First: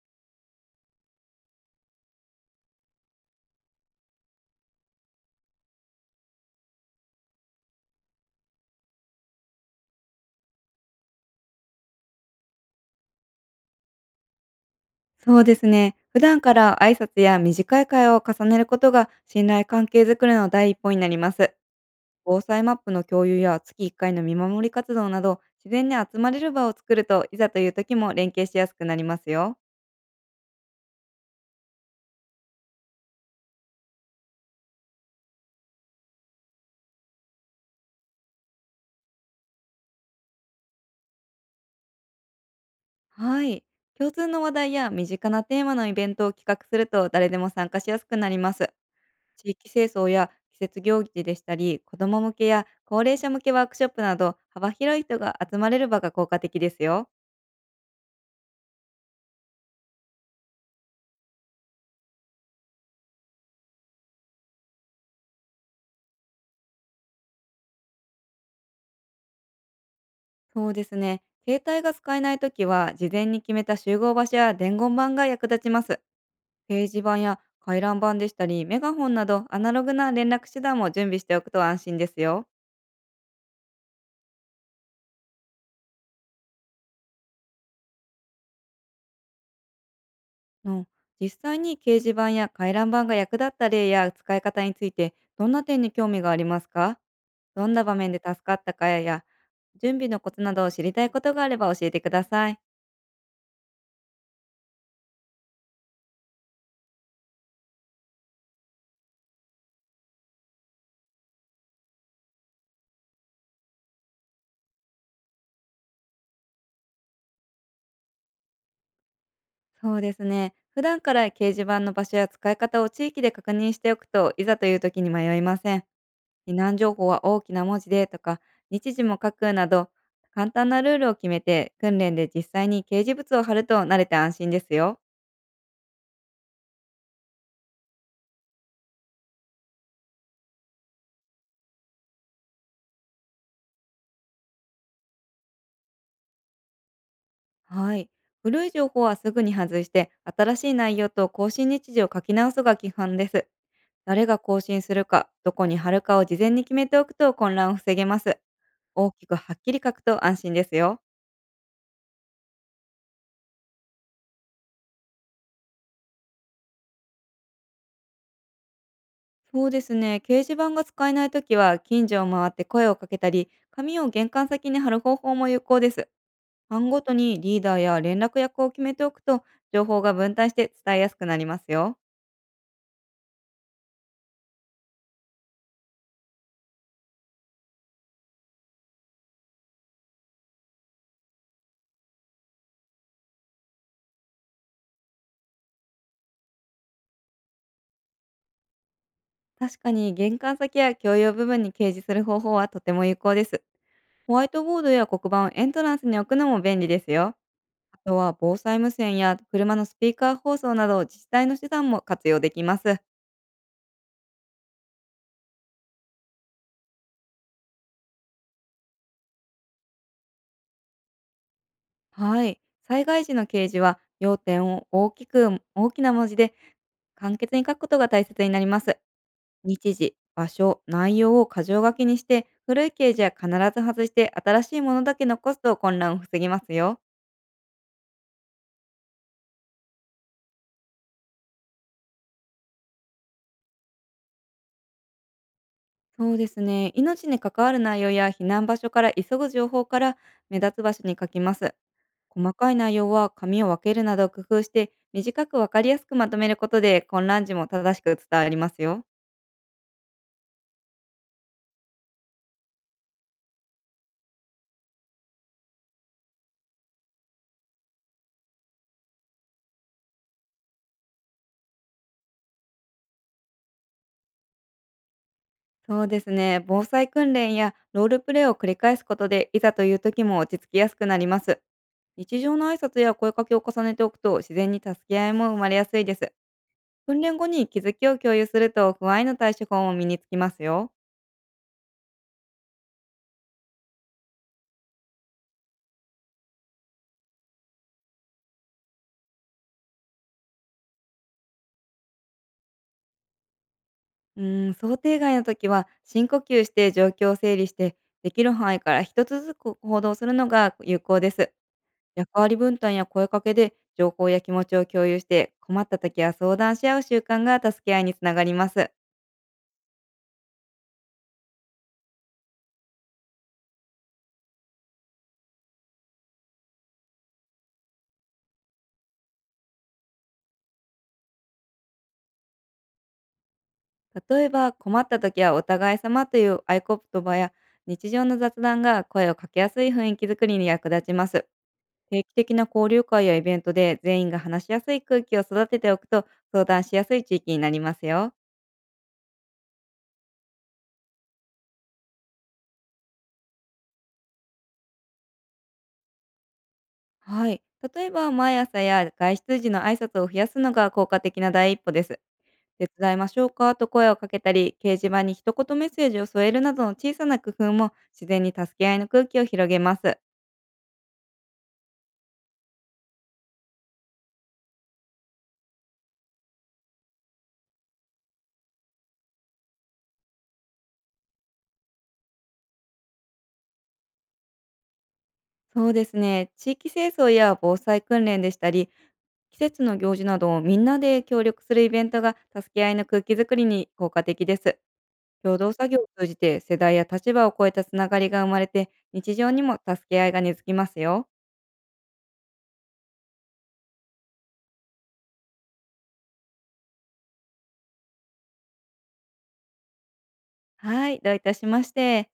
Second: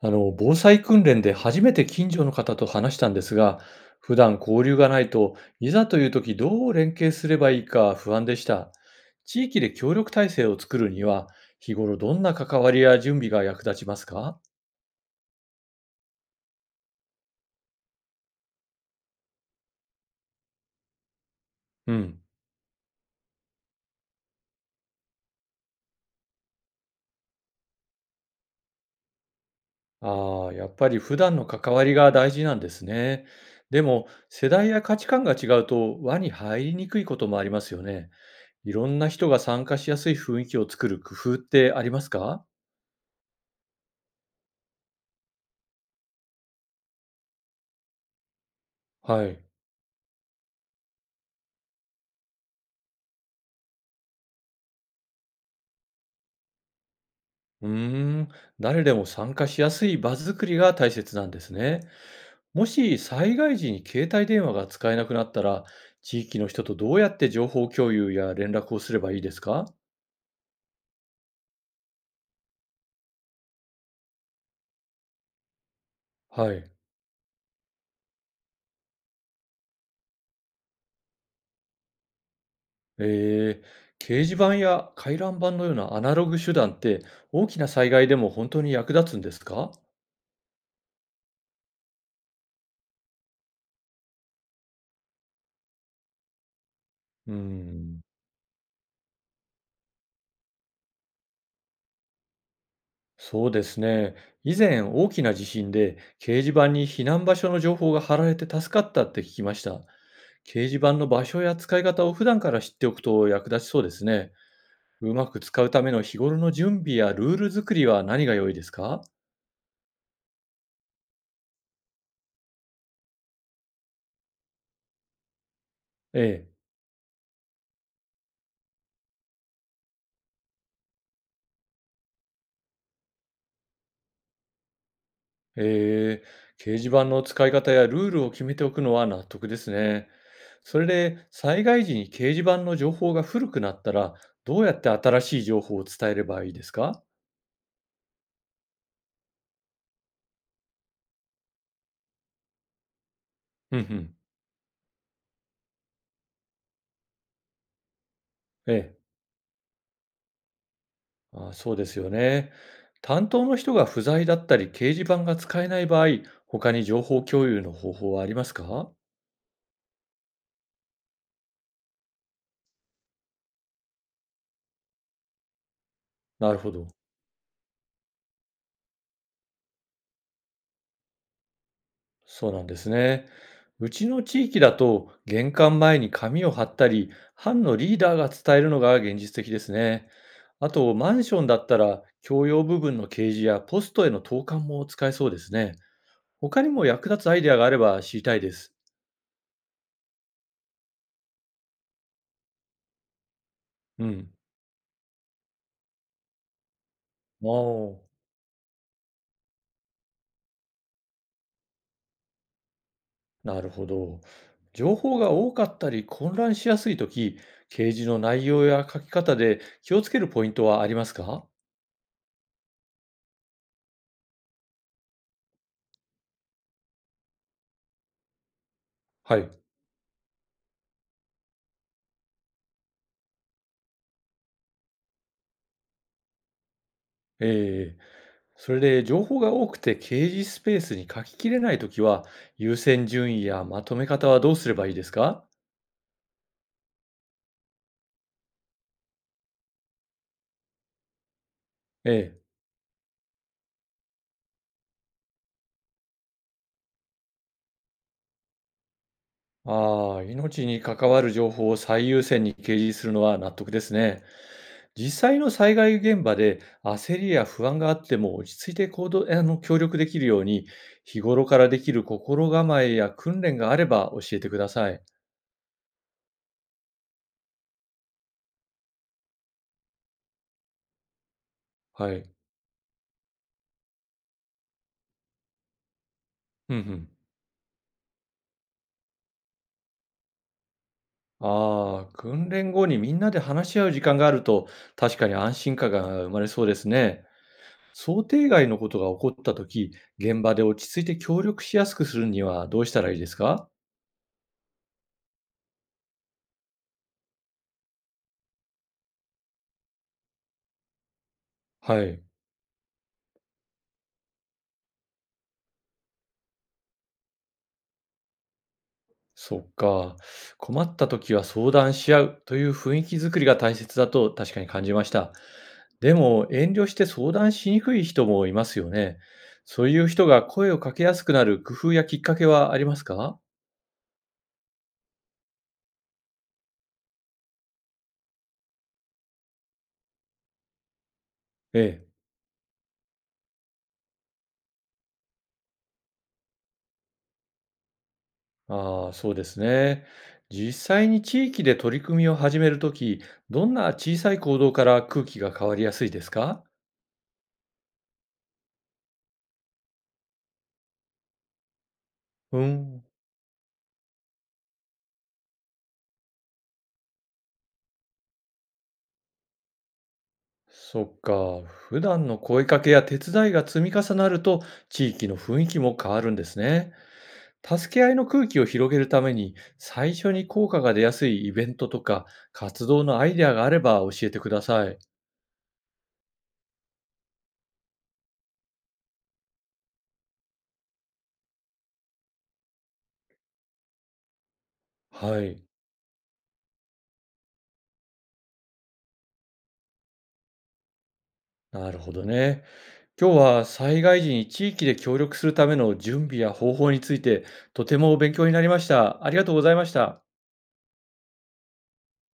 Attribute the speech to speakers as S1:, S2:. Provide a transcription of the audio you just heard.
S1: 防災訓練で初めて近所の方と話したんですが、普段交流がないといざという時どう連携すればいいか不安でした。地域で協力体制を作るには、日頃どんな関わりや準備が役立ちますか？
S2: そうですね。普段から挨拶や短い会話を重ねることが信頼関係づくりの第一歩になります。
S1: うん、
S2: 防災マップの共有や月1回の見守り活動など、自然に集まれる場を作るといざという時も連携しやすくなりますよ。
S1: ああ、やっぱり普段の関わりが大事なんですね。でも、世代や価値観が違うと輪に入りにくいこともありますよね。いろんな人が参加しやすい雰囲気を作る工夫ってありますか？
S2: はい。共通の話題や身近なテーマのイベントを企画すると誰でも参加しやすくなります。
S1: はい。
S2: 地域清掃や季節行事でしたり、子ども向けや高齢者向けワークショップなど幅広い人が集まれる場が効果的ですよ。
S1: うーん、誰でも参加しやすい場作りが大切なんですね。もし災害時に携帯電話が使えなくなったら、地域の人とどうやって情報共有や連絡をすればいいですか？
S2: そうですね。携帯が使えないときは、事前に決めた集合場所や伝言板が役立ちます。
S1: はい。
S2: 掲示板や回覧板でしたり、メガホンなどアナログな連絡手段も準備しておくと安心ですよ。
S1: 掲示板や回覧板のようなアナログ手段って大きな災害でも本当に役立つんですか？
S2: の実際に掲示板や回覧板が役立った例や使い方について、どんな点に興味がありますか？
S1: うー
S2: どんな場
S1: ん、
S2: 面で助かったかや、準備のコツなどを知りたいことがあれば教えてください。
S1: そうですね。以前大きな地震で掲示板に避難場所の情報が貼られて助かったって聞きました。掲示板の場所や使い方を普段から知っておくと役立ちそうですね。うまく使うための日頃の準備やルール作りは何が良いですか？
S2: そうですね。普段から掲示板の場所や使い方を地域で確認しておくといざという時に迷いません。
S1: ええ。
S2: 避難情報は大きな文字でとか、日時も書くなど、簡単なルールを決めて、訓練で実際に掲示物を貼ると慣れて安心ですよ。
S1: え掲示板の使い方やルールを決めておくのは納得ですね。それで、災害時に掲示板の情報が古くなったら、どうやって新しい情報を伝えればいいですか？
S2: はい。古い情報はすぐに外して、新しい内容と更新日時を書き直すが基本です。
S1: うんうん。
S2: 誰が更新するか、どこに貼るかを事前に決めておくと混乱を防げます。
S1: ええ。
S2: 大きくはっきり書くと安心ですよ。
S1: あ、そうですよね。担当の人が不在だったり、掲示板が使えない場合、他に情報共有の方法はありますか？
S2: そうですね。掲示板が使えないときは、近所を回って声をかけたり、紙を玄関先に貼る方法も有効です。
S1: なるほど。
S2: 班ごとにリーダーや連絡役を決めておくと情報が分担して伝えやすくなりますよ。
S1: そうなんですね。うちの地域だと、玄関前に紙を貼ったり、班のリーダーが伝えるのが現実的ですね。あと、マンションだったら、共用部分の掲示やポストへの投函も使えそうですね。他にも役立つアイデアがあれば知りたいです。
S2: 確かに玄関先や共用部分に掲示する方法はとても有効です。
S1: うん。
S2: ホワイトボードや黒板をエントランスに置くのも便利ですよ。
S1: あ
S2: あ
S1: あ、
S2: とは防災無線や車のスピーカー放送など自治体の手段も活用できます。
S1: なるほど。情報が多かったり混乱しやすいとき、掲示の内容や書き方で気をつけるポイントはありますか？
S2: はい。災害時の掲示は要点を大きく、大きな文字で簡潔に書くことが大切になります。
S1: はい。
S2: 日時、場所、内容を箇条書きにして、古いページは必ず外して新しいものだけ残すと混乱を防ぎますよ。
S1: ええ。それで情報が多くて掲示スペースに書ききれないときは、優先順位やまとめ方はどうすればいいですか？
S2: そうですね。命に関わる内容や避難場所から急ぐ情報から目立つ場所に書きます。
S1: ええ。
S2: 細かい内容は紙を分けるなど工夫して短く分かりやすくまとめることで混乱時も正しく伝わりますよ。
S1: ああ、命に関わる情報を最優先に掲示するのは納得ですね。実際の災害現場で焦りや不安があっても落ち着いて行動、協力できるように、日頃からできる心構えや訓練があれば教えてください。
S2: そうですね。防災訓練やロールプレイを繰り返すことでいざという時も落ち着きやすくなります。
S1: はい。
S2: 日常の挨拶や声かけを重ねておくと自然に助け合いも生まれやすいです。
S1: うんうん。
S2: 訓練後に気づきを共有すると不安への対処法も身につきますよ。
S1: ああ、訓練後にみんなで話し合う時間があると、確かに安心感が生まれそうですね。想定外のことが起こったとき、現場で落ち着いて協力しやすくするにはどうしたらいいですか？
S2: うーん、想定外の時は深呼吸して状況を整理してできる範囲から一つずつ行動するのが有効です。
S1: はい。
S2: 役割分担や声かけで情報や気持ちを共有して困った時は相談し合う習慣が助け合いにつながります。
S1: そっか。困ったときは相談し合うという雰囲気づくりが大切だと確かに感じました。でも、遠慮して相談しにくい人もいますよね。そういう人が声をかけやすくなる工夫やきっかけはありますか？
S2: 例えば困った時はお互い様という合言葉や日常の雑談が声をかけやすい雰囲気づくりに役立ちます。
S1: ええ。
S2: 定期的な交流会やイベントで全員が話しやすい空気を育てておくと相談しやすい地域になりますよ。
S1: ああ、そうですね。実際に地域で取り組みを始めるとき、どんな小さい行動から空気が変わりやすいですか？
S2: はい。例えば毎朝や外出時の挨拶を増やすのが効果的な第一歩です。
S1: う
S2: 手
S1: ん、
S2: 伝いましょうかと声をかけたり、掲示板に一言メッセージを添えるなどの小さな工夫も自然に助け合いの空気を広げます。
S1: そっか。普段の声かけや手伝いが積み重なると、地域の雰囲気も変わるんですね。助け合いの空気を広げるために、最初に効果が出やすいイベントとか、活動のアイデアがあれば教えてください。
S2: そうですね。地域清掃や防災訓練でしたり、季節の行事などをみんなで協力するイベントが助け合いの空気づくりに効果的です。
S1: は
S2: 共
S1: い。
S2: 同作業を通じて世代や立場を超えたつながりが生まれて、日常にも助け合いが根付きますよ。
S1: なるほどね。今日は災害時に地域で協力するための準備や方法についてとても勉強になりました。ありがとうございました。
S2: はい、どういたしまして。